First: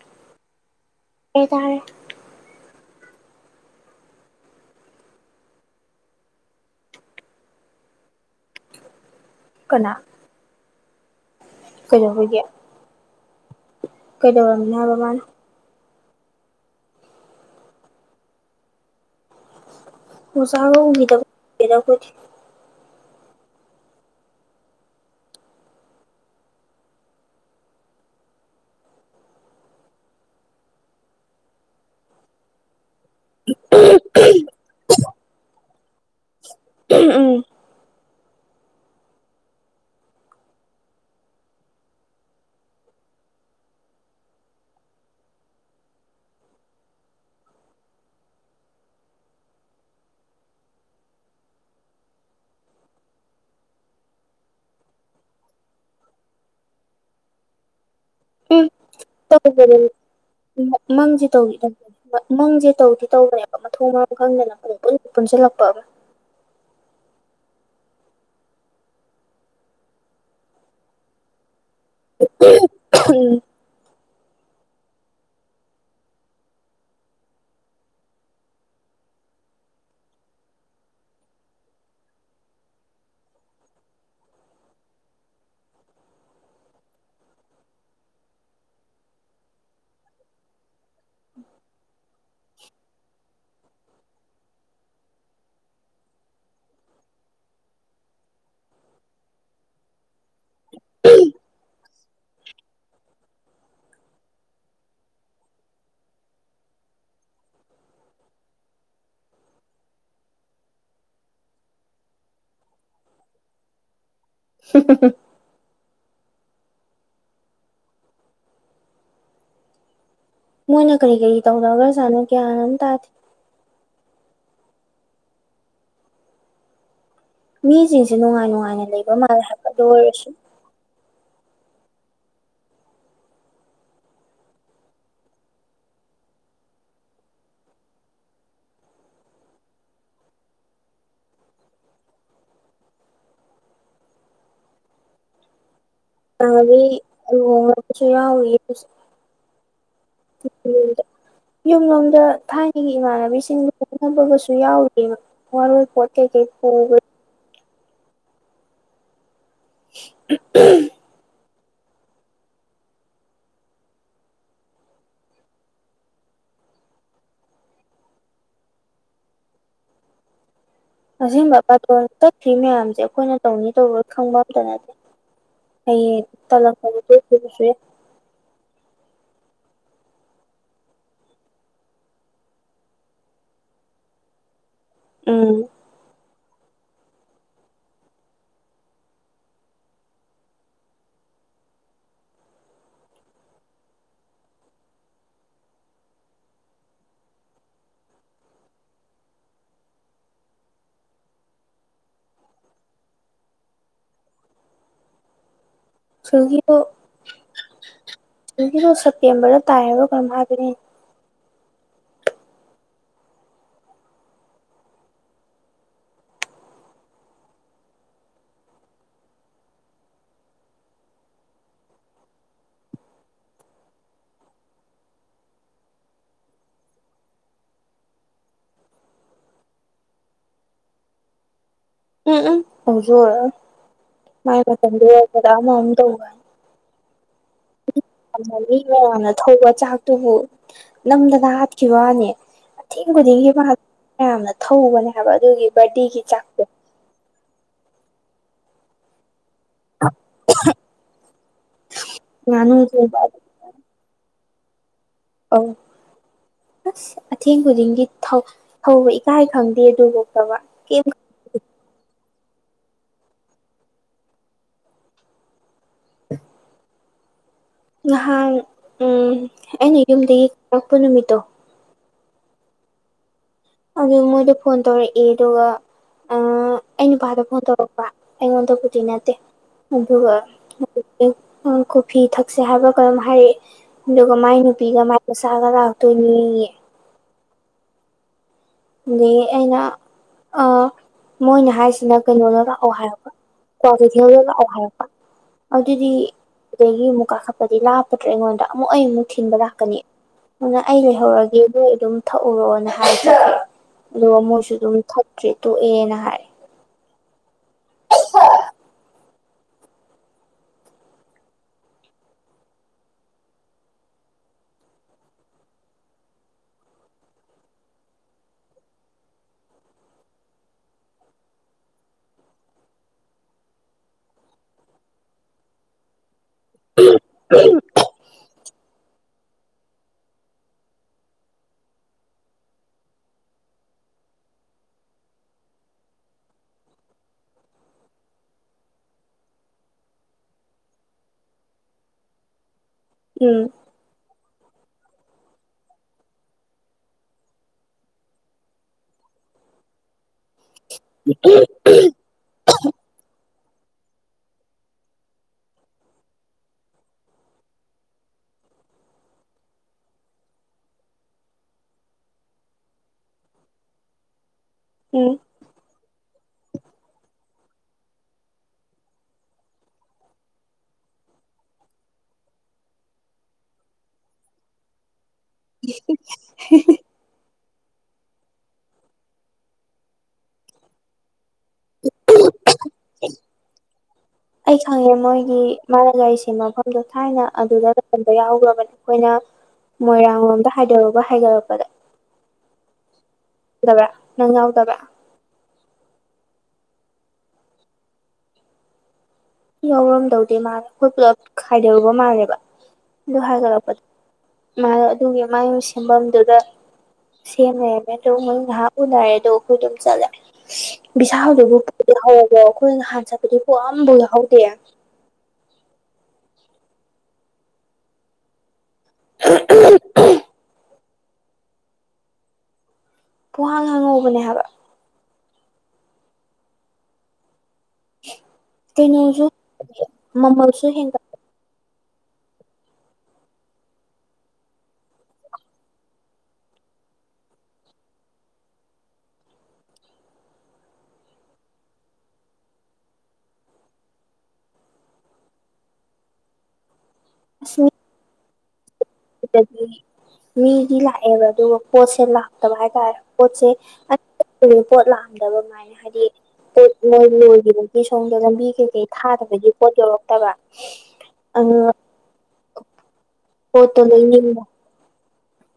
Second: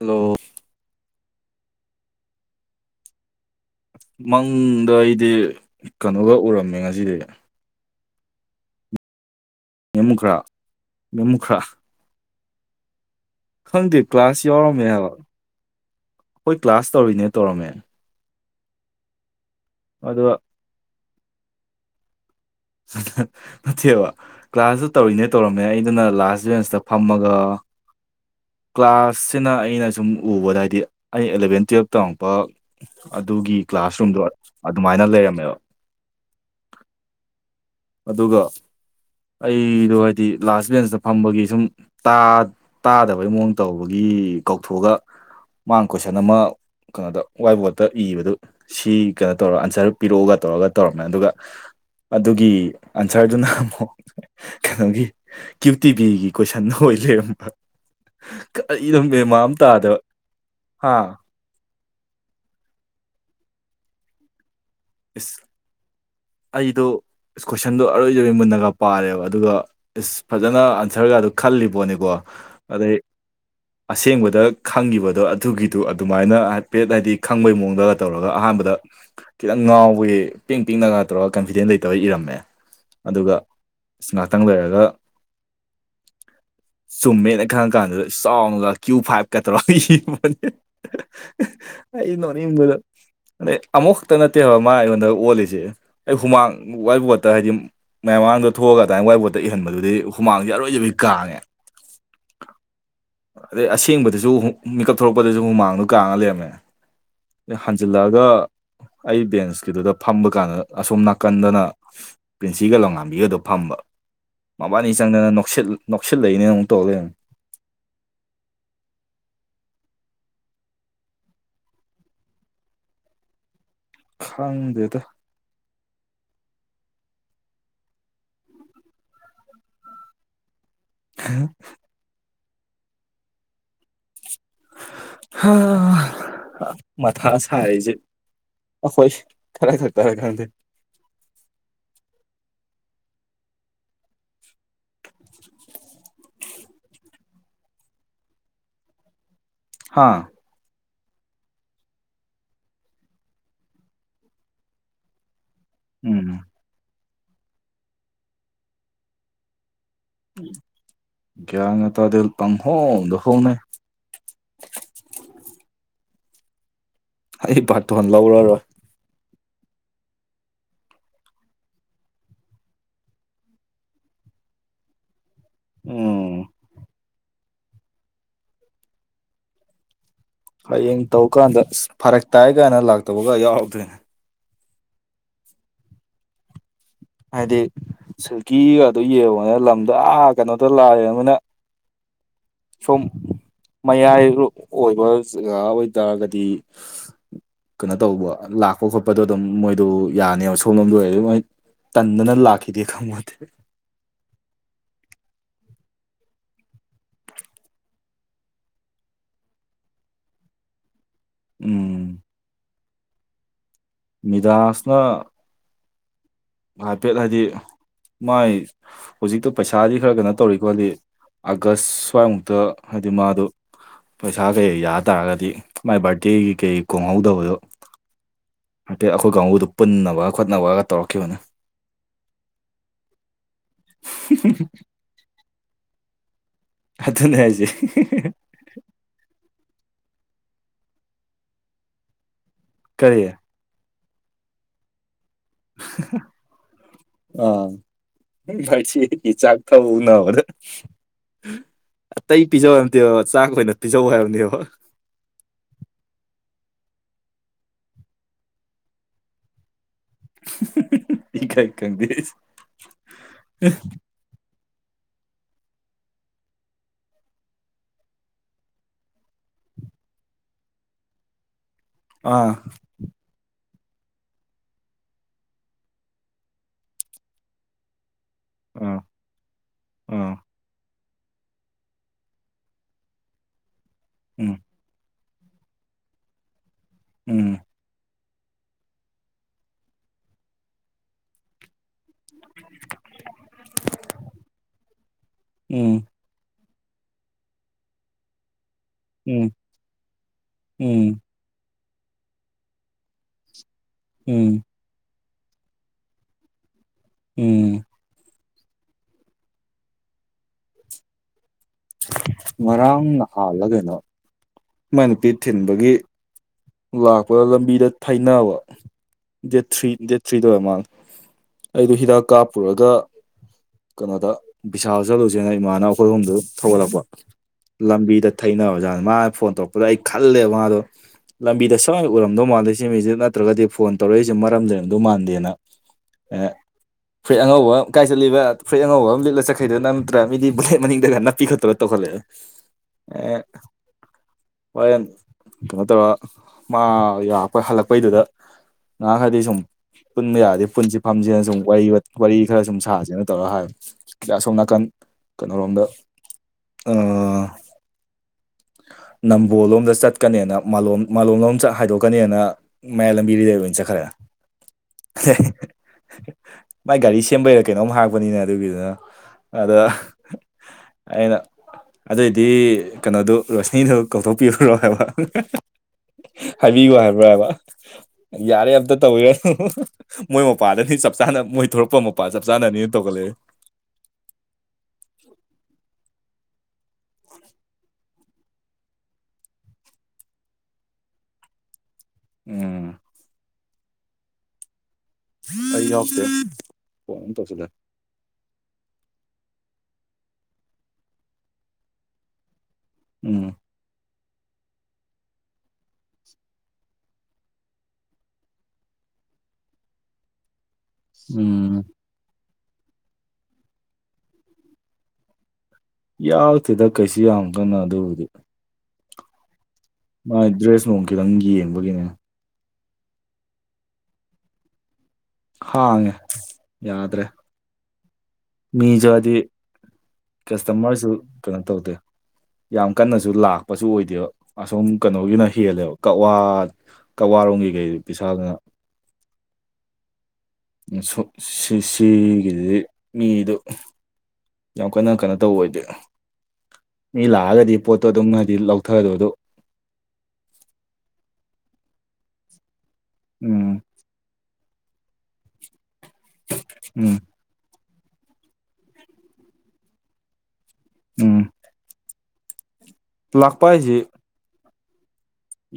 hello ꯑꯩꯇꯥꯔꯦ ꯃꯪꯗ ꯑꯩꯗꯤ ꯀꯩꯅꯣꯒ ꯎꯔꯝꯃꯦ ꯉꯁꯤꯗꯤ ꯃꯦꯃꯨꯈ꯭ꯔꯥ ꯃꯦꯝꯃꯨ ꯀꯩꯗꯧꯕꯒꯦ ꯈꯪꯗꯦ ꯀ꯭ꯂꯥꯁ ꯍꯥꯏꯕ ꯌꯥꯎꯔꯝꯃꯦꯕ ꯃꯥꯅ ꯑꯩꯈꯣꯏ ꯀ꯭ꯂꯥꯁ ꯇꯧꯔꯤꯅꯦ ꯇꯧꯔꯝꯃꯦ ꯑꯗꯨꯒ ꯑꯣꯖꯥꯒ ꯎꯒꯤꯗꯕ ꯀꯨꯏꯔꯦꯗ ꯑꯩꯈꯣꯏ ꯗꯤ ꯅꯠꯇꯦꯕ ꯀ꯭ꯂꯥꯁꯇ ꯇꯧꯔꯤꯅꯦ ꯇꯧꯔꯝꯃꯦ ꯑꯩꯗꯨꯅ ꯂꯥꯁ ꯦꯟꯁꯇ ꯐꯝꯃꯒ ꯑꯟꯑꯣꯗꯤꯕꯜ ꯀ꯭ꯂꯥꯁꯁꯤꯅ ꯑꯩꯅ ꯁꯨꯝ ꯎꯕꯗ ꯍꯥꯏꯗꯤ ꯑꯩ ꯑꯦꯂꯚꯦꯟ ꯇꯨꯌꯦꯜꯞ ꯇꯝꯃꯛꯄ ꯑꯗꯨꯒꯤ ꯀ꯭ꯂꯥꯁ ꯔꯨꯝꯗꯣ ꯑꯗꯨꯃꯥꯏꯅ ꯂꯩꯔꯝꯃꯦꯕ ꯎꯝ ꯑꯗꯨꯒ ꯑꯩꯗꯣ ꯍꯥꯏꯗꯤ ꯂꯥꯁ ꯕꯦꯟꯁꯇ ꯐꯝꯕꯒꯤ ꯁꯨꯝ ꯇꯥ ꯇꯥꯗꯕꯒꯤ ꯃꯑꯣꯡ ꯇꯧꯕꯒꯤ ꯀꯧꯊꯣꯛꯑꯒ ꯃꯥ ꯀꯣꯏꯁꯟ ꯑꯃ ꯀꯩꯅꯣꯗ ꯋꯥꯏꯠ ꯕꯣꯔꯗꯠꯇ ꯏꯕꯗꯨ ꯁꯤ ꯀꯩꯅꯣ ꯇꯧꯔꯒ ꯑꯟꯁꯔ ꯄꯤꯔꯛꯑꯒ ꯇꯧꯔꯒ ꯇꯧꯔꯝꯃꯦ ꯑꯗꯨꯒ ꯑꯗꯨꯒꯤ ꯑꯟꯁꯔꯗꯨꯅ ꯑꯃꯨꯛ ꯀꯩꯅꯣꯒꯤ ꯀ꯭ꯌꯨ ꯇꯤꯚꯕꯤꯒꯤ ꯀꯣꯏꯁꯟ ꯑꯣꯏ ꯂꯩꯔꯝꯕ ꯎꯝ ꯃꯦ ꯃꯟ ꯇꯧꯕꯅꯦ ꯇꯥꯗ ꯃꯪꯁꯦ ꯇꯧ ꯃꯪꯁꯦ ꯇꯧꯈꯤ ꯇꯧꯕꯅꯦꯕ ꯃꯊꯣꯡ ꯃꯔꯝ ꯈꯪꯗꯅ ꯄꯨꯡꯄꯨꯟ ꯄꯨꯟꯁꯤꯜꯂꯛꯄ ꯑꯃ ꯑꯩꯗꯣꯀꯣꯜ ꯀꯣꯏꯁꯟꯗꯣ ꯑꯔꯣꯏꯖ ꯃꯨꯟꯅꯒ ꯄꯥꯔꯦꯕ ꯑꯗꯨꯒ ꯏꯁ ꯐꯖꯅ ꯑꯟꯁꯔꯒꯗ ꯈꯜꯂꯤꯕ ꯅꯤꯀꯣ ꯑꯗꯩ ꯑꯁꯦꯡꯕꯗ ꯗ ꯈꯪꯉꯤꯕꯗꯣ ꯑꯗꯨꯒꯤꯗꯨ ꯑꯗꯨꯃꯥꯏꯅ ꯍꯥꯏꯐꯦꯠ ꯍꯥꯏꯗꯤ ꯈꯪꯕꯩ ꯃꯑꯣꯡꯗꯒ ꯇꯧꯔꯒ ꯑꯍꯥꯟꯕꯗ ꯈꯤꯇꯪ ꯉꯥꯎꯕꯒꯤ ꯄꯤꯡ ꯄꯤꯡꯅꯒ ꯇꯧꯔꯒ ꯀꯟꯐꯤꯗꯦꯟꯁ ꯂꯩꯇꯕꯔ ꯏꯔꯝꯃꯦ ꯑꯗꯨꯒ ꯉꯥꯏꯍꯥꯛꯇꯪ ꯂꯩꯔꯒ ꯆꯨꯝꯃꯦꯅ ꯈꯪꯉ ꯀꯥꯟꯗꯨꯗ ꯆꯥꯎꯉꯒ ꯀ꯭ꯌꯨ ꯐꯥꯏꯚꯀ ꯇꯧꯔꯒ ꯌꯦꯡꯕꯅꯦ ꯏ ꯅꯣꯅꯤꯗ ꯑꯃꯣ ꯈꯛꯇ ꯅꯠꯇꯦꯕ ꯃꯥ ꯑꯩꯉꯣꯟꯗ ꯑꯣꯜꯂꯤꯁꯦ ꯑꯩ ꯍꯨꯃꯥꯡ ꯋꯥꯏꯠ ꯕꯣꯔꯗꯠꯇ ꯍꯥꯏꯗꯤ ꯃꯌꯥꯝ ꯃꯃꯥꯡꯗꯣ ꯊꯣꯛꯑꯒ ꯑꯗꯨꯃꯥꯏ ꯋꯥꯏꯕꯠꯇ ꯏꯍꯟꯕꯗꯨꯗꯤ ꯍꯨꯃꯥꯡꯁꯤ ꯑꯔꯣꯏꯖꯕꯤ ꯀꯥꯡꯉꯦ ꯑꯗꯩ ꯑꯁꯦꯡꯕꯗꯁꯨ ꯃꯤꯀꯞ ꯊꯣꯔꯛꯄꯗꯁꯨ ꯍꯨꯃꯥꯡꯗꯨ ꯀꯥꯡꯉ ꯂꯩꯔꯝꯃꯦ ꯍꯟꯖꯤꯜꯂꯛꯑꯒ ꯑꯩ ꯕꯦꯟꯁꯀꯤꯗꯨꯗ ꯐꯝꯕ ꯀꯥꯟꯗ ꯑꯁꯣꯝ ꯅꯥꯀꯟꯗꯅ ꯄ꯭ꯔꯤꯟꯁꯤꯒ ꯂꯧꯉꯥꯝꯕꯤꯒꯗꯣ ꯐ ꯃꯕꯥꯅꯤ ꯆꯪꯗꯅ ꯅꯨꯡꯁꯤꯠ ꯅꯣꯛꯁꯤꯜꯂꯛꯏꯅꯦꯅ ꯑꯃꯨꯛ ꯇꯧꯔꯦ ꯃꯣꯏꯅ ꯀꯔꯤ ꯀꯔꯤ ꯇꯧꯔꯒ꯭ꯔꯖꯥꯅꯣ ꯀꯌꯥꯅꯣꯝ ꯇꯥꯗꯦ ꯈꯥꯡꯗꯦꯗ ꯃꯤꯁꯤꯡꯁꯦ ꯅꯨꯡꯉꯥꯏ ꯅꯨꯡꯉꯥꯏꯅ ꯂꯩꯕ ꯃꯥꯜꯂꯦ ꯍꯥꯏꯕꯗꯣ ꯑꯣꯏꯔꯁꯨ ꯑ ꯍꯥ ꯃꯊꯥꯁ ꯍꯥꯏꯖ ꯑꯈꯣꯏꯁ ꯈꯔ ꯈꯔ ꯇꯔ ꯈꯪꯗ ꯑꯗꯤ ꯍꯣꯝꯋꯔ ꯍꯥ ꯌꯨꯝꯂꯣꯝꯗ ꯊꯥꯏꯅꯒꯤ ꯏꯃꯥꯟꯅꯕꯤꯁꯤꯡ ꯂꯅꯕꯒꯁꯨ ꯌꯥꯎꯔꯤꯑꯕ ꯋꯥꯔꯣꯏ ꯄꯣꯠ ꯎꯝ ꯀꯩ ꯀꯩ [inaudible] ꯭ꯒꯌꯥ ꯉ ꯇꯗꯦꯜ ꯄꯪ ꯍꯣꯗ ꯍꯣꯡꯅꯩ ꯑꯩ ꯄꯥꯇꯣꯟ ꯂꯧꯔꯔꯣꯏ ꯑꯁꯤꯒꯨꯝꯕ ꯄꯥꯇꯣꯟ ꯆꯠꯇ꯭ꯔꯤ ꯃꯌꯥꯝꯁꯦ ꯑꯩꯈꯣꯏꯅ ꯇꯧꯅꯤ ꯇꯧꯔꯣꯏ ꯈꯪꯕ ꯑꯝꯇ ꯅꯠꯇꯦ ꯎꯝ ꯑꯩꯌꯦꯁꯦ ꯍꯌꯦꯡ ꯇꯧꯀꯥꯟꯗ ꯐꯔꯛ ꯇꯥꯏ ꯀꯥꯏꯅ ꯂꯥꯛꯇꯧꯕꯒ ꯌꯥꯎꯔꯧꯗꯣꯏꯅꯦ ꯎꯝ ꯍꯥꯏꯗꯤ ꯁꯤꯜꯀꯤꯒ ꯑꯗꯨ ꯌꯦꯡꯉꯣꯅꯤꯅ ꯂꯝꯗ ꯀꯩꯅꯣꯗ ꯂꯥꯛꯑꯦ ꯃꯣꯏꯅ ꯁꯣꯝ ꯃꯌꯥꯏ ꯑꯣꯏꯕ ꯖꯒꯥ ꯑꯣꯏꯇꯥꯔꯒꯗꯤ ꯀꯩꯅꯣ ꯇꯧꯕ ꯂꯥꯛꯄ ꯈꯣꯠꯄꯗꯣ ꯑꯗꯨꯝ ꯃꯣꯏꯗꯣ ꯌꯥꯅꯦꯕ ꯁꯣꯝꯂꯣꯝꯗ ꯑꯣꯏꯔ ꯑꯗꯨꯝꯏ ꯇꯟꯅꯅ ꯂꯥꯛꯈꯤꯗ ꯈꯪꯃꯗ ꯁꯨꯡꯒꯤ ꯑꯗꯨꯒꯤꯁꯨ ꯁꯦꯞꯇꯦꯝꯕꯔꯗ ꯇꯥꯏ ꯍꯥꯏꯔ ꯀꯔꯝ ꯍꯥꯏꯒꯅꯤ ꯎꯝ ꯃꯤꯗꯥꯁꯅ ꯍꯥꯏꯐꯦꯠ ꯍꯥꯏꯗꯤ ꯃꯥꯏ ꯍꯧꯖꯤꯛꯇꯣ ꯄꯩꯁꯥꯗꯤ ꯈꯔ ꯀꯩꯅꯣ ꯇꯧꯔꯤꯀꯣꯗꯤ ꯑꯥꯒꯁ ꯁ꯭ꯋꯥꯏꯃꯨꯛꯇ ꯍꯥꯏꯗꯤ ꯃꯥꯗꯣ ꯄꯩꯁꯥ ꯀꯩ ꯌꯥ ꯇꯥꯔꯒꯗꯤ ꯃꯥꯏ ꯕꯥꯔꯗꯦꯒꯤ ꯀꯩ ꯈꯣꯡꯍꯧꯗꯕꯗꯣ ꯍꯥꯏꯐꯦ ꯑꯩꯈꯣꯏ ꯀꯥꯡꯕꯨꯗꯨ ꯄꯨꯟꯅꯕ ꯈꯣꯠꯅꯕꯒ ꯇꯧꯔꯛꯈꯤꯕꯅꯤ ꯎꯝ ꯎꯝ ꯍꯧꯖꯥꯏꯗ ꯃꯤ ꯑꯗꯨꯅꯦ ꯍꯥꯏꯁꯦ ꯃꯌꯥꯝꯅ ꯊꯧꯕ ꯆꯥꯛꯇꯨꯕꯨ ꯅꯝꯗꯅ ꯍꯥꯠꯈꯤꯕꯅꯤ ꯑꯊꯦꯡ ꯀꯔꯤ ꯈꯨꯗꯤꯡꯒꯤ ꯌꯥꯝꯌꯥꯝꯅ ꯊꯧꯕꯅꯦ ꯍꯥꯏꯕ ꯑꯗꯨꯒꯤ ꯕꯥꯔꯗꯤꯦꯒꯤ ꯆꯥꯛꯁꯦ ꯑꯥ ꯆꯥꯛ ꯊꯧꯕ ꯅꯔ ꯑꯇꯩ ꯉꯥꯅꯨ ꯄꯤꯖꯧꯔꯝꯇꯦꯕ ꯊꯣꯡꯕ ꯆꯥꯛ ꯑꯣꯏꯅ ꯄꯤꯖꯧ ꯍꯥꯏꯔꯕꯅꯦꯕ ꯑꯧ ꯑꯁ ꯑꯊꯦꯡ ꯈꯨꯗꯤꯡꯒꯤ ꯊꯧꯕ ꯏꯀꯥꯏ ꯈꯪꯗꯦ ꯑꯗꯨꯕꯨ ꯐꯕ ꯀꯩꯝ ꯏ ꯀꯥꯏ ꯀꯗ ꯎ ꯉꯍꯥꯟ ꯎ ꯑꯩꯅ ꯌꯨꯝꯗꯒꯤ ꯀꯔꯛꯄ ꯅꯨꯃꯤꯠꯇꯣ ꯑꯥ ꯑꯗꯨ ꯃꯣꯏꯗ ꯐꯣꯟ ꯇꯧꯔꯛꯏ ꯑꯗꯨꯒ ꯑꯩ ꯅꯨꯄꯥꯗ ꯐꯣꯟ ꯇꯧꯔꯛꯄ ꯑꯩꯉꯣꯟꯗ ꯑꯥ ꯀꯗꯤ ꯅꯠꯇꯦ ꯑꯥ ꯑꯗꯨꯒ ꯀꯣꯐꯤ ꯊꯛꯁꯦ ꯍꯥꯏꯕꯒ ꯑꯗꯨꯝ ꯍꯥꯏꯔꯛꯑꯦ ꯑꯗꯨꯒ ꯎꯝ ꯃꯥꯏ ꯅꯨꯄꯤꯒ ꯃꯥꯏ ꯃꯁꯒꯔ ꯂꯥꯛꯇꯅꯤ ꯎꯝ ꯑꯗꯒꯤ ꯑꯩꯅ ꯑ ꯃꯣꯏꯅ ꯍꯥꯏꯁꯤ ꯁꯤꯅ ꯀꯩꯅꯣ ꯂ ꯂꯥꯛꯎ ꯍꯥꯏꯔꯛꯄ ꯀꯣ ꯀꯩꯊꯦꯜꯗ ꯂꯥꯛꯑꯣ ꯍꯥꯏꯔꯛꯄ ꯎꯝ ꯑꯗꯨꯗꯤ ꯑꯗꯨꯗꯒꯤ ꯃꯨ ꯀꯥ ꯍꯥꯛꯄꯗꯤ ꯂ ꯍꯥꯞꯄꯇ꯭ꯔꯦ ꯑꯩꯉꯣꯟꯗ ꯑꯃꯨꯛ ꯑꯩ ꯑꯃꯨꯛ ꯎꯝ ꯊꯤꯟꯕ ꯂꯥꯛꯀꯅꯤ ꯑꯗꯨꯅ ꯑꯩ ꯎꯝ ꯂꯩꯍꯧꯔꯒꯦ ꯑꯩꯣꯏ ꯑꯗꯨꯝ ꯊꯛꯎꯔꯣꯅ ꯍꯥꯏꯁꯦ ꯑꯗꯨꯒ ꯎꯝ ꯃꯣꯏꯁꯨ ꯑꯗꯨꯝ ꯊꯇ꯭ꯔꯤ ꯇꯨ ꯑꯦꯅ ꯍꯥꯏ ꯎꯝ ꯍ ꯉꯔꯥꯡ ꯅꯍꯥꯜꯂꯒꯩꯅꯣ ꯃ ꯅꯨꯄꯤ ꯊꯤꯟꯕꯒꯤ ꯂꯥꯛꯄꯗ ꯂꯝꯕꯤꯗ ꯊꯥꯏꯅꯕ ꯗꯦꯠ ꯊ꯭ꯔꯤ ꯗꯦꯠ ꯊ꯭ꯔꯤꯗꯧꯔꯦ ꯃꯥꯜꯂꯦ ꯑꯩꯗꯨ ꯍꯤꯗꯥꯛ ꯀꯥꯞꯄꯨꯔꯒ ꯀꯩꯅꯣꯗ ꯄꯕꯤꯁꯥ ꯆꯠꯂꯨꯁꯦꯅ ꯏꯃꯥꯅ ꯑꯩꯈꯣꯏꯔꯣꯝꯗꯨ ꯊꯧꯒꯠꯂꯛꯄ ꯂꯝꯕꯤꯗ ꯊꯩꯅꯕ ꯑꯣꯖꯥꯠ ꯃꯥꯅ ꯐꯣꯟ ꯇꯧꯔꯛꯄꯗ ꯑꯩ ꯈꯜꯂꯦꯕ ꯃꯥꯗꯣ ꯂꯝꯕꯤꯗ ꯁꯨꯡꯅ ꯎꯔꯝꯗꯧ ꯃꯥꯟꯜꯂꯤꯦ ꯁꯤꯃꯤꯁꯦ ꯅꯠꯇ꯭ꯔꯒꯗꯤ ꯐꯣꯟ ꯇꯧꯔꯛꯏꯁꯦ ꯃꯔꯝ ꯂꯩꯔꯝꯗꯧ ꯃꯥꯟꯗꯦꯅ ꯑ ꯐ꯭ꯔꯔꯤꯠ ꯑꯉꯧꯕ ꯑꯃ ꯀꯥꯏ ꯆꯠꯂꯤꯕ ꯐꯨꯔꯤꯠ ꯑꯉꯧꯕ ꯑꯃ ꯂꯤꯛꯂ ꯆꯠꯈꯩꯗꯨꯅ ꯅꯠꯇ꯭ꯔ ꯃꯤ ꯕꯨꯂꯦꯠ ꯃꯅꯤꯡꯗꯒ ꯞꯄꯤ ꯈꯠꯇꯅ ꯇꯧꯈꯠ ꯈꯂꯦ ꯎꯝ ꯋꯥꯔ ꯀꯠꯇ ꯃꯥ ꯌꯥꯔꯛꯄ ꯍꯜꯂꯛꯄꯩꯗꯨꯗ ꯉꯥꯡ ꯈꯔꯗꯤ ꯁꯨꯝ ꯄꯨꯟꯕ ꯌꯥꯗꯤꯦ ꯄꯨꯨꯟꯁꯤ ꯐꯝꯁꯤꯅ ꯁꯨꯝ ꯋꯥꯔꯤ ꯋꯥꯔꯤ ꯈꯔ ꯁꯨꯝ ꯁꯥꯁꯦꯅ ꯇꯧꯔꯒ ꯍꯥꯏꯦ ꯀꯂꯥꯁꯣꯝ ꯅꯥꯀꯟ ꯀꯩꯅꯣꯔꯣꯝꯗ ꯅꯝꯕꯣꯂꯣꯝꯗ ꯆꯠꯀꯅꯦꯅ ꯃꯥꯂꯣꯝ ꯃꯥꯂꯣꯝꯂꯣꯝ ꯍꯥꯏꯗꯣꯛꯀꯅꯤꯅ ꯃꯌꯥꯏ ꯂꯝꯕꯤꯗꯨꯗꯩ ꯂꯣꯏ ꯑꯣꯏꯅ ꯆꯠꯈ꯭ꯔꯦ ꯎꯝ ꯃꯥꯥꯏ ꯒꯥꯔꯤ ꯁꯦꯝꯕ ꯀꯩꯅꯣꯝ ꯍꯥꯞꯄꯅꯤꯅ ꯑꯗꯨꯒꯤꯗꯨꯅ ꯑꯗ ꯑꯩꯅ ꯑꯗꯨꯏꯗꯤ ꯀꯩꯅꯣꯗꯨ ꯔꯣꯁꯅꯤꯗꯨ ꯀꯧꯊꯣꯛꯄꯤꯈꯨꯔꯣ ꯍꯥꯏꯕ ꯍꯥꯏꯕꯤꯌꯣ ꯍꯥꯏꯕ꯭ꯔꯥ ꯍꯥꯏꯕ ꯌꯥꯔꯦ ꯑꯝꯇ ꯇꯧꯋꯤꯔ ꯃꯣꯏ ꯃꯄꯥꯗꯅꯤ ꯆꯞ ꯆꯥꯅ ꯃꯣꯏ ꯊꯣꯛꯂꯛꯄ ꯃꯄꯥ ꯆꯞ ꯆꯥꯅꯅꯤꯅ ꯇꯧꯒꯠꯂꯛꯑꯦ [inaudible] ꯑꯩ ꯈꯪꯉꯦ ꯃꯣꯏꯒꯤ ꯃꯥꯥꯅꯖꯥꯏꯁꯤ ꯁꯤ ꯃꯐꯝꯗꯣ ꯊꯥꯏꯅ ꯑꯗꯨꯗ ꯂꯩꯝꯕ ꯌꯥꯎꯍꯈ꯭ꯔꯕꯅꯦ ꯑꯩꯈꯣꯏꯅ ꯃꯣꯏꯔꯥꯡꯂꯣꯝꯗ ꯍꯥꯏꯗꯣꯔꯒ ꯍꯥꯏꯗꯣꯔꯛꯄꯗ ꯎꯝ ꯗꯕꯦ ꯅꯪꯥꯎꯎꯗꯕ ꯀ ꯍꯐꯇꯦ ꯐꯟ ꯇꯁꯤꯂꯦ ꯌꯥꯎꯔꯝꯗꯧꯗꯦ ꯃꯥꯜꯂꯦ ꯑꯩꯈꯣꯏ ꯄꯨꯜꯂꯞ ꯈꯥꯏꯗꯔꯨꯕ ꯃꯥꯜꯂꯦꯕ ꯑꯗꯨ ꯎꯝ ꯍꯥꯏꯒꯠꯂꯛꯄꯗꯣ ꯑꯗꯨꯒꯤ ꯃꯌ ꯁꯦꯝꯐꯝꯗꯨꯗ ꯁꯦꯃꯦ ꯍꯥꯏ ꯃ ꯇꯧ ꯉꯃ ꯎꯅꯔꯦ ꯗꯣꯈꯣꯏ ꯇꯝ ꯆꯂ ꯎꯝ ꯕꯤꯁꯥꯎꯗꯨꯕꯨꯗꯤ ꯍꯧꯕꯣ ꯑꯩꯈꯣꯏꯅꯍꯥꯟ ꯆꯠꯄꯗꯤ ꯄꯨꯑꯕꯨ ꯌꯥ ꯌꯥꯎꯛꯇꯦꯗ ꯀꯩꯁꯨ ꯌꯥꯝ ꯀꯅꯣ ꯑꯗꯨꯕꯨꯗꯤ ꯍ ꯃꯥꯏ ꯗ꯭ꯔꯦꯁ ꯅꯨꯡ ꯈꯤꯇꯪ ꯌꯦꯡꯕꯒꯤꯅꯦ ꯄꯍꯥꯡ ꯍꯥꯡꯉꯧꯕꯅꯦ ꯍꯥꯏꯕ ꯍꯥꯡꯉꯦ ꯌꯥꯗ꯭ꯔꯦ ꯃꯤꯁꯨ ꯅꯤꯁꯨ ꯍꯥꯏꯗꯤ ꯀꯁꯇꯃꯔꯁꯨ ꯀꯩꯅꯣ ꯇꯧꯗꯦ ꯌꯥꯝ ꯀꯟꯅꯁꯨ ꯂꯥꯛꯄꯁꯨ ꯑꯣꯏꯗꯦꯕ ꯑꯁꯣꯝ ꯀꯩꯅꯣꯒꯤꯅ ꯍꯦꯜꯂꯦꯕ ꯀꯋꯥ ꯀꯋꯥ ꯄꯔꯣꯝꯒꯤ ꯀꯩ ꯄꯤꯁꯥꯗꯅ ꯁꯨ ꯁꯤꯁꯤꯒꯤꯗꯨꯗꯤ ꯃꯤꯗꯨ ꯌꯥꯝ ꯀꯟꯅ ꯀꯩꯅꯣ ꯇꯧꯕ ꯑꯣꯏꯗꯤ ꯃꯤ ꯂꯥꯛꯑꯒꯗꯤ ꯄꯣꯠꯇꯣ ꯑꯗꯨꯝ ꯍꯥꯏꯗꯤ ꯂꯧ ꯑꯗꯨꯗꯤ ꯃꯤꯗꯤ ꯂꯥꯛꯑꯦꯕ ꯑꯗꯨꯒ ꯄꯣꯠꯁꯦ ꯂꯥꯛꯇꯕ ꯍꯥꯏꯠ ꯍꯣꯏ ꯄꯣꯠꯁꯦ ꯎꯝ ꯄꯣꯠ ꯂꯥꯛꯑꯝꯗꯕ ꯃꯥꯥꯏꯅ ꯍꯥꯏꯗꯤꯏ ꯄꯣꯠ ꯎꯝ ꯃꯣꯏ ꯂꯣꯏꯒꯤꯕꯒꯤ ꯁꯣꯝꯗ ꯂꯝꯕꯤ ꯀꯩꯀꯩ ꯊꯥꯗꯕꯒꯤ ꯄꯣꯠ ꯌꯧꯔꯛꯇꯕ ꯎꯝ ꯑ ꯑꯣ ꯂꯥꯛꯄ ꯍꯥꯏꯁꯤ ꯄꯣꯠꯇꯣ ꯂꯩꯅꯤꯡꯕꯔ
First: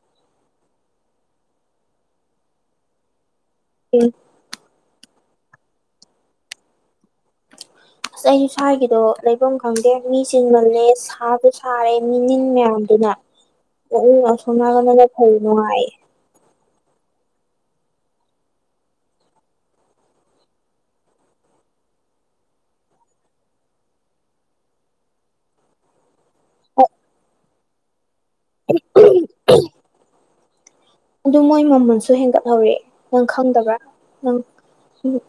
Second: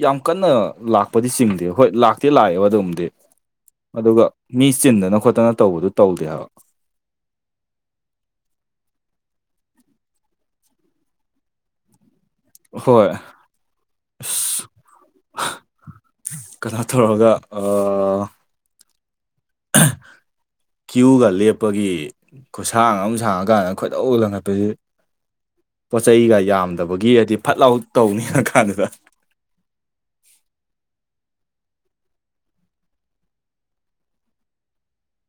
ꯌꯥꯝ ꯀꯟꯅ ꯂꯥꯛꯄꯗꯤ ꯆꯤꯡꯗꯦ ꯍꯣꯏ ꯂꯥꯛꯇꯦ ꯂꯥꯛꯑꯦꯕ ꯑꯗꯨꯝꯗꯤ ꯑꯗꯨꯒ ꯃꯤ ꯆꯤꯟꯗꯅ ꯈꯣꯠꯇꯅ ꯇꯧꯕꯗꯨ ꯇꯧꯗꯦ ꯍꯥꯏꯕ ꯑꯁ ꯑꯩꯁꯨ ꯁ꯭ꯋꯥꯏꯒꯤꯗꯣ ꯂꯩꯐꯝ ꯈꯪꯗꯦ ꯃꯤ ꯆꯤꯟꯃꯜꯂꯦ ꯁꯥꯕꯨ ꯁꯥꯔꯦ ꯃꯤꯅꯤꯟ ꯍꯣꯏ ꯃꯌꯥꯝꯗꯨꯅ ꯑꯁꯨꯝ ꯑꯁ ꯅꯥꯀꯟꯗꯅ ꯐꯩ ꯅꯨꯡꯉꯥꯏ ꯀꯅꯥ ꯇꯧꯔꯒ ꯑ [inaudible] ꯀ꯭ꯌꯨꯒ ꯂꯦꯞꯄꯒꯤ ꯈꯨꯁꯥꯡ ꯑꯃ ꯁꯥꯡꯉꯀꯥꯟꯗ ꯈꯣꯏꯗꯧ ꯂꯪꯈꯠꯄꯁꯤꯗꯤ ꯄꯣꯠ ꯆꯩꯩꯒ ꯌꯥꯝꯗꯕꯒꯤ ꯍꯥꯏꯗꯤ ꯐꯠ ꯂꯥꯎ ꯇꯧꯅꯤꯡ ꯀꯥꯟꯗꯨꯗ [inaudible] ꯑꯗꯨ ꯃꯣꯏ ꯃꯃꯜꯁꯨ ꯍꯦꯟꯒꯠꯍꯧꯔꯦ ꯅꯪ ꯈꯪꯗꯕ꯭ꯔꯥ ꯅꯪ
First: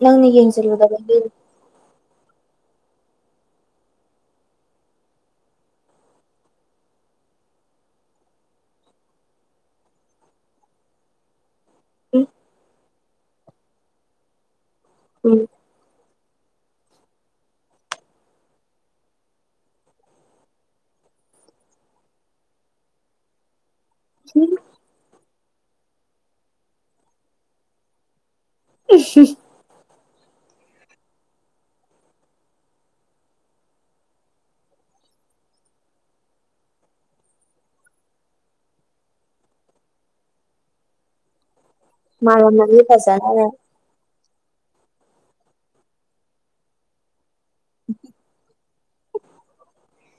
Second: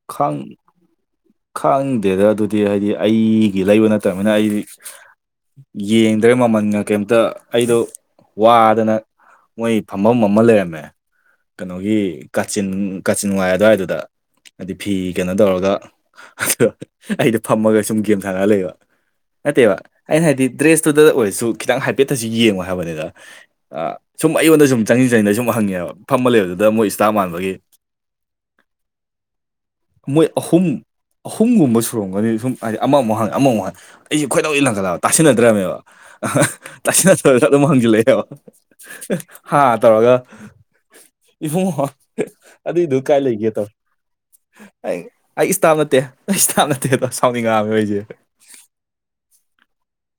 ꯅꯪꯅ ꯈꯥꯡ ꯌꯦꯡꯁꯤꯜꯂꯨꯗꯕꯒꯤ ꯈꯥꯡꯗꯦꯗ ꯑꯗꯨꯗꯤ ꯍꯥꯏꯗꯤ ꯑꯩꯒꯤ ꯂꯩꯕ ꯅꯠꯇꯕꯅꯤꯅ ꯑꯩ ꯌꯦꯡꯗ꯭ꯔꯦ ꯃꯃꯜꯒ ꯀꯩꯝꯇ ꯑꯩꯗꯣ ꯋꯥꯗꯅ ꯃꯣꯏ ꯐꯝꯐꯝ ꯑꯃ ꯂꯩꯔꯝꯃꯦ ꯎꯝ ꯀꯩꯅꯣꯒꯤ ꯀꯥꯆꯤꯟ ꯀꯥꯆꯤꯟ ꯋꯥꯥꯏ ꯑꯗꯨꯋꯥꯏꯗꯨꯗ ꯍꯥꯏꯗꯤ ꯐꯤ ꯀꯩꯅꯣ ꯎꯝ ꯇꯧꯔꯒ ꯑꯩꯗꯨꯗ ꯑꯩꯗꯣ ꯐꯝꯃꯒ ꯁꯨꯝ ꯒꯦꯝ ꯁꯥꯟꯅ ꯂꯩꯕ ꯅꯠꯇꯦꯕ ꯑꯩꯅ ꯍꯥꯏꯗꯤ ꯗ꯭ꯔꯦꯁꯇꯨꯗ ꯑꯣꯏꯔꯁꯨ ꯈꯤꯇꯪ ꯍꯥꯏꯐꯦꯠꯇꯁꯨ ꯌꯦꯡꯉꯣ ꯍꯥꯏꯕꯅꯤꯗ ꯁꯨꯝ ꯑꯩꯉꯣꯟꯗ ꯁꯨꯝ ꯆꯪꯁꯤꯟ ꯆꯪꯅꯤꯡꯗ ꯑꯩ ꯁꯨꯝ ꯍꯪꯉꯦꯕ ꯐꯝꯃ ꯂꯩꯕꯗꯨꯗ ꯃꯣꯏ ꯏꯁꯇꯥꯞ ꯃꯥꯟꯕꯒꯤ ꯏꯁ ꯃꯣꯏ ꯑꯍꯨꯝ ꯑꯍꯨꯝꯒꯨꯝꯕ ꯁꯨꯔꯝꯒꯅꯤ ꯁꯨꯝ ꯍꯥꯏꯗꯤ ꯑꯃꯃꯨꯛ ꯍꯥꯡ ꯑꯃꯃꯨꯛ ꯍꯥꯌ ꯑꯩꯁꯦ ꯈꯣꯏꯗꯧ ꯂꯟꯒꯠꯂꯑꯒ ꯇꯥꯁꯤꯟꯅꯗ꯭ꯔꯕꯅꯦꯕ ꯇꯁꯦꯡꯅ ꯁꯁꯨ ꯑꯗꯨꯝ ꯍꯪꯁꯤꯜꯂꯛꯦꯕ ꯍꯥ ꯇꯧꯔꯒ ꯏꯕꯨꯉꯣ ꯃꯥꯜꯂꯝꯃꯅꯤ ꯑꯗꯨꯗꯣ ꯀꯥꯏ ꯐꯖꯅ ꯂꯩꯒꯦ ꯇꯧ ꯑꯩ ꯑꯩ ꯏꯁꯇꯥꯞ ꯅꯠꯇꯦ ꯑꯩ ꯏꯁꯇꯥꯞ ꯅꯠꯇꯦ ꯑꯗꯣ ꯁꯥꯎꯅꯤꯡꯉꯥꯝꯃꯦ ꯑꯩꯁꯦ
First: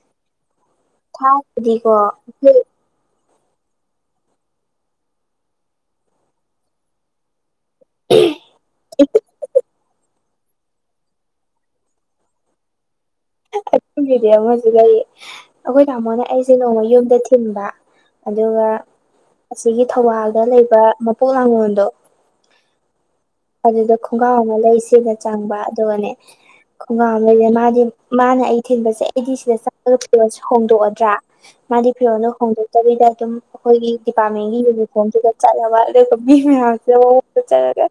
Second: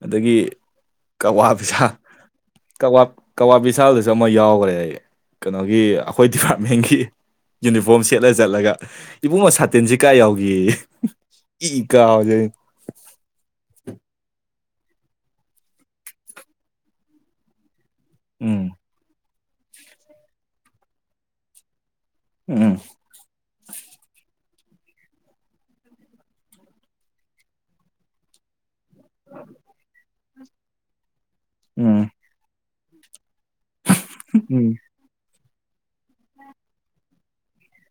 ꯑꯗꯒꯤ ꯀꯋꯥ ꯕꯤꯁꯜ ꯊꯥꯏꯅꯗꯤꯀꯣ ꯑꯩꯈꯣꯏ ꯀꯋꯥ ꯀꯋꯥ ꯕꯤꯁꯥꯜꯗꯨꯁꯨ ꯑꯃ ꯌꯥꯎꯈ꯭ꯔꯦ ꯑꯩ ꯀꯩꯅꯣꯒꯤ ꯑꯩꯈꯣꯏ ꯗꯤꯄꯥꯔꯠꯃꯦꯟꯒꯤ ꯌꯨꯅꯤꯐꯣꯝ ꯁꯦꯠꯂ ꯆꯠꯂꯒ ꯏꯕꯨꯡꯉꯣ ꯁꯥꯇꯤꯟꯁꯤ ꯀꯥ ꯌꯥꯎꯈꯤ ꯏ ꯀꯥꯕꯖꯤ ꯑꯩꯅ ꯑꯗꯨꯒꯤꯗꯤ ꯑꯃꯁꯨ ꯂꯩ ꯑꯩꯈꯣꯏ ꯇꯥꯃꯣꯅ ꯑꯩꯁꯦ ꯅꯣꯡꯃ ꯌꯨꯝꯗ ꯊꯤꯟꯕ ꯑꯗꯨꯒ ꯎꯝ ꯑꯁꯤꯒꯤ ꯊꯧꯕꯥꯜꯗ ꯂꯩꯕ ꯃꯄꯣꯛ ꯂꯥꯡꯒꯣꯜꯗꯣ ꯎꯝ ꯑꯗꯨꯗ ꯈꯣꯡꯒ꯭ꯔꯥꯎ ꯑꯃ ꯂꯩꯁꯤꯅ ꯆꯪꯕ ꯑꯗꯨꯒꯅꯦ ꯈꯣꯡꯒ꯭ꯔꯥꯎ ꯑꯃ ꯂꯩꯔꯦ ꯃꯥꯗꯤ ꯃꯥꯅ ꯑꯩ ꯊꯤꯟꯕꯁꯦ ꯑꯩꯗꯤ ꯁꯤꯗ ꯆꯥꯒ ꯐꯤꯔꯣꯜꯁꯦ ꯍꯣꯡꯗꯣꯛꯑꯗ꯭ꯔꯥ ꯃꯥꯗꯤ ꯎꯝ ꯐꯤꯔꯣꯜꯗꯣ ꯍꯣꯡꯗꯣꯛ ꯗ ꯑꯗꯨꯝ ꯑꯩꯈꯣꯏꯒꯤ ꯗꯤꯄꯥꯔꯠꯃꯦꯟꯒꯤ ꯎꯝ ꯌꯨꯅꯤꯐꯣꯝꯗꯨꯗ ꯆꯥꯏꯍꯥꯏꯕ ꯃꯤ ꯃꯌꯝꯁꯤꯅ ꯃꯍꯣꯟꯗ ꯁꯪꯡꯉꯥꯒ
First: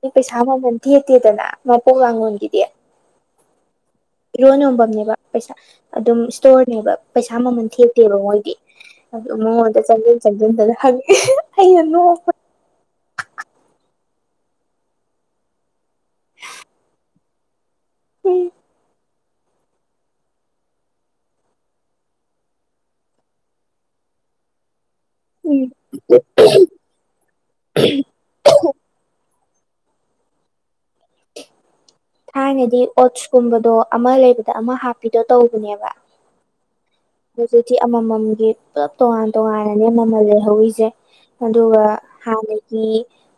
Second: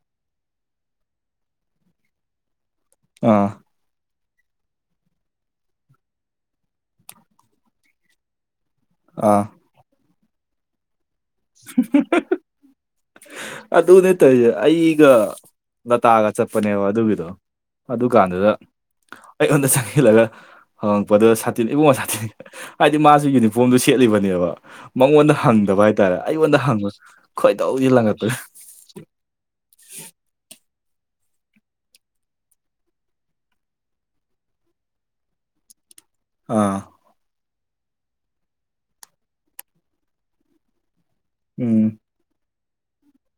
ꯑꯩ ꯄꯩꯁꯥ ꯃꯃꯟ ꯊꯦꯠꯇꯦꯗꯅ ꯃꯄꯣꯛ ꯂꯉꯣꯟꯒꯤꯗꯤ ꯑꯥ ꯏꯔꯣꯟ ꯌꯣꯐꯝꯝꯅꯦꯕ ꯄꯩꯁꯥ ꯑꯗꯨꯝ ꯏꯁꯇꯣꯔꯅꯦꯕ ꯄꯩꯁꯥ ꯃꯃꯟ ꯊꯦꯛꯇꯦꯕ ꯃꯣꯏꯗꯤ ꯑꯗꯨ ꯑꯥ ꯃꯑꯣꯟꯗ ꯆꯡꯖꯟ ꯆꯡꯖꯟꯗꯅ ꯍꯥꯡꯏ [inaudible] ꯑꯗꯨ ꯅ ꯇꯧꯔꯤꯁꯦ ꯑꯩꯒ ꯂꯇꯥꯒ ꯆꯠꯄꯅꯦꯕ ꯑꯗꯨꯒꯤꯗꯣ ꯑꯗꯨꯀꯥꯟꯗꯨꯗ ꯑꯩꯉꯣꯟꯗ ꯆꯪꯁꯤꯜꯂꯒ ꯍꯪꯉꯛꯄꯗ ꯁꯥꯇꯤꯟ ꯏꯕꯨꯡꯉꯣ ꯁꯥꯇꯤꯟ ꯍꯥꯏꯗꯤ ꯃꯥꯁꯨ ꯌꯨꯅꯤꯐꯣꯔꯝꯗꯨ ꯁꯦꯠ ꯆꯠꯂꯤꯕꯅꯦꯕ ꯃꯉꯣꯟꯗ ꯎꯝ ꯍꯪꯗꯕ ꯍꯥꯏꯇꯥꯔꯦ ꯑꯩꯉꯣꯟꯗ ꯍꯪꯕ ꯈꯣꯏꯗꯧꯁꯤ ꯂꯪꯒꯠꯇꯣꯏ [inaudible] ꯊꯥꯏꯅꯗꯤ ꯑꯣꯠꯁꯀꯨꯝꯕꯗꯣ ꯑꯃ ꯂꯩꯕꯗ ꯑꯃ ꯍꯥꯞꯄꯤꯗꯣ ꯇꯧꯕꯅꯦꯕ ꯑꯥ ꯍꯧꯖꯤꯛꯇꯤ ꯑꯃꯃꯝꯒꯤ ꯄꯨꯂꯞ ꯇꯣꯉꯥꯟ ꯇꯣꯉꯥꯟꯅꯅꯦ ꯃꯃꯜꯂꯦ ꯍꯧꯏꯁꯦ ꯑꯗꯨꯒ ꯎꯝ ꯍꯥꯟꯅ ꯒꯤ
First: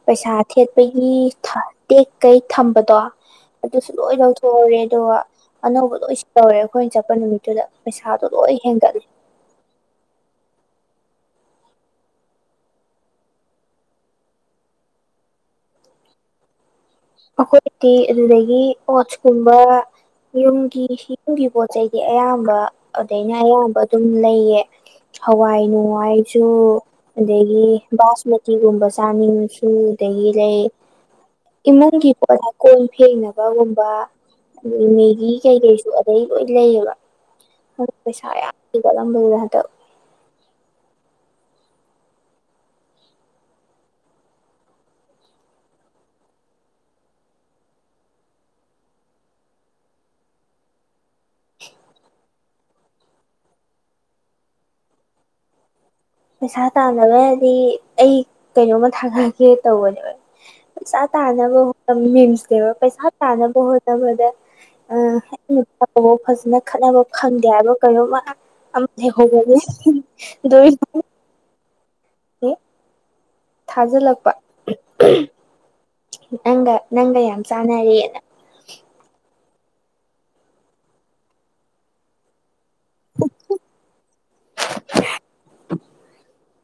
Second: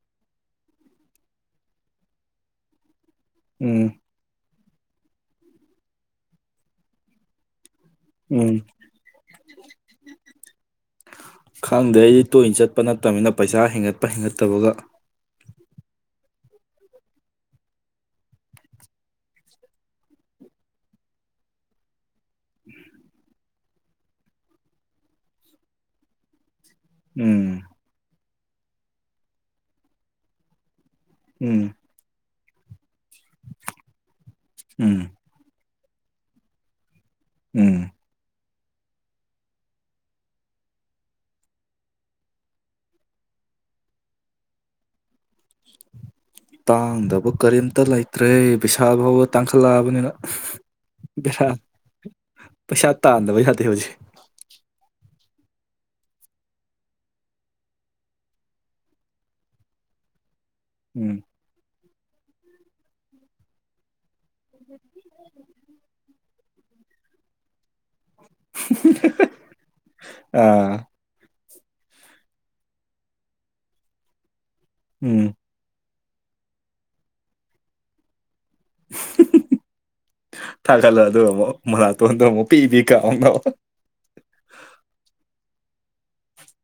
ꯄꯩꯁꯥ ꯊꯦꯠꯄꯒꯤ ꯇꯦꯛ ꯀꯩ ꯊꯝꯕꯗꯣ ꯎꯝ ꯑꯗꯨꯁꯨ ꯂꯣꯏ ꯂꯧꯊꯣꯛꯎꯔꯦ ꯑꯗꯨꯒ ꯑꯅꯧꯕ ꯂꯣꯏꯁꯨ ꯇꯧꯔꯦ ꯑꯩꯈꯣꯏꯅ ꯆꯠꯄ ꯅꯨꯃꯤꯠꯇꯨꯗ ꯄꯩꯁꯥꯗꯣ ꯎꯝ ꯂꯣꯏ ꯍꯦꯟꯒꯠꯂ ꯈꯪꯗꯦ ꯑꯩꯗꯤ ꯇꯣꯏꯅ ꯆꯠꯄ ꯅꯠꯇꯅꯤꯅ ꯄꯩꯁꯥ ꯍꯦꯟꯒꯠꯄ ꯍꯦꯟꯒꯠꯇꯕꯒ ꯑꯩꯈꯣꯏꯗꯤꯤ ꯑꯗꯨꯗꯒꯤ ꯋꯥꯆꯀꯨꯝꯕ ꯌꯨꯝꯒꯤ ꯌꯨꯝꯒꯤ ꯄꯣ ꯆꯩꯗ ꯑꯌꯥꯝꯕ ꯑꯗꯩꯩꯅ ꯑꯌꯥꯝꯕ ꯑꯗꯨꯝ ꯂꯩꯌꯦ ꯍꯋꯥꯏ ꯅꯨꯡꯋꯥꯏꯁꯨ ꯎꯝ ꯑꯗꯒꯤ ꯕꯥꯁꯃꯇꯤꯒꯨꯝꯕ ꯆꯥꯅꯤꯡꯉꯁꯨ ꯑꯗꯒꯤ ꯂꯩ ꯎꯝ ꯏꯃꯨꯡꯒꯤ ꯄꯣꯠꯁ ꯀꯣꯟ ꯐꯦꯡꯅꯕꯒꯨꯝꯕ ꯑꯗꯒꯤ ꯎꯝ ꯃꯦꯒꯤ ꯀꯩꯀꯩ ꯑꯗꯩ ꯂꯣꯏ ꯂꯩꯌꯦꯕ ꯎꯝ ꯄꯩꯁꯥ ꯌꯥꯝ ꯀꯝꯕꯣꯏꯅꯇ ꯇꯥꯡꯗꯕ ꯀꯔꯤꯝꯇ ꯂꯩꯇ꯭ꯔꯦ ꯄꯩꯁꯥ ꯐꯥꯎꯕ ꯇꯥꯡꯈꯠꯂꯛꯑꯕꯅꯤꯅ ꯕꯔ ꯄꯩꯁꯥ ꯇꯥꯗꯕ ꯌꯥꯗ ꯍꯧꯖꯤꯦ ꯄꯩꯁꯥ ꯇꯥꯅꯕ ꯍꯥꯏꯗꯤ ꯑꯩ ꯀꯩꯅꯣꯝꯃ ꯊꯥꯒꯠꯒꯦ ꯇꯧꯕꯅꯦ ꯄꯩꯁꯥ ꯎꯝ ꯇꯥꯅꯕ ꯍꯣ ꯃꯤꯟꯁꯇꯦꯕ ꯄꯩꯁꯥ ꯇꯥꯅꯕ ꯍꯣꯠꯅꯕꯗ ꯑ ꯅꯨꯄꯥ ꯐꯖꯅ ꯈꯠꯅꯕ ꯐꯪꯗꯦ ꯍꯥꯏꯕ ꯀꯩꯅꯣꯝꯃ ꯍꯒ ꯑꯥ ꯊꯥꯖꯤꯜꯂꯛꯄ ꯎꯝ ꯅꯪꯒ ꯅꯪ ꯌꯥꯝ ꯆꯥꯅꯔꯑꯦꯅ [inaudible] ꯊꯥꯒꯠꯂ ꯑꯗꯨꯒ ꯑꯃꯨꯛ ꯃꯅꯥꯇꯣꯟꯗꯣ ꯑꯃꯨꯛ ꯄꯤꯕꯤ ꯀꯥꯎꯅ [inaudible] [inaudible]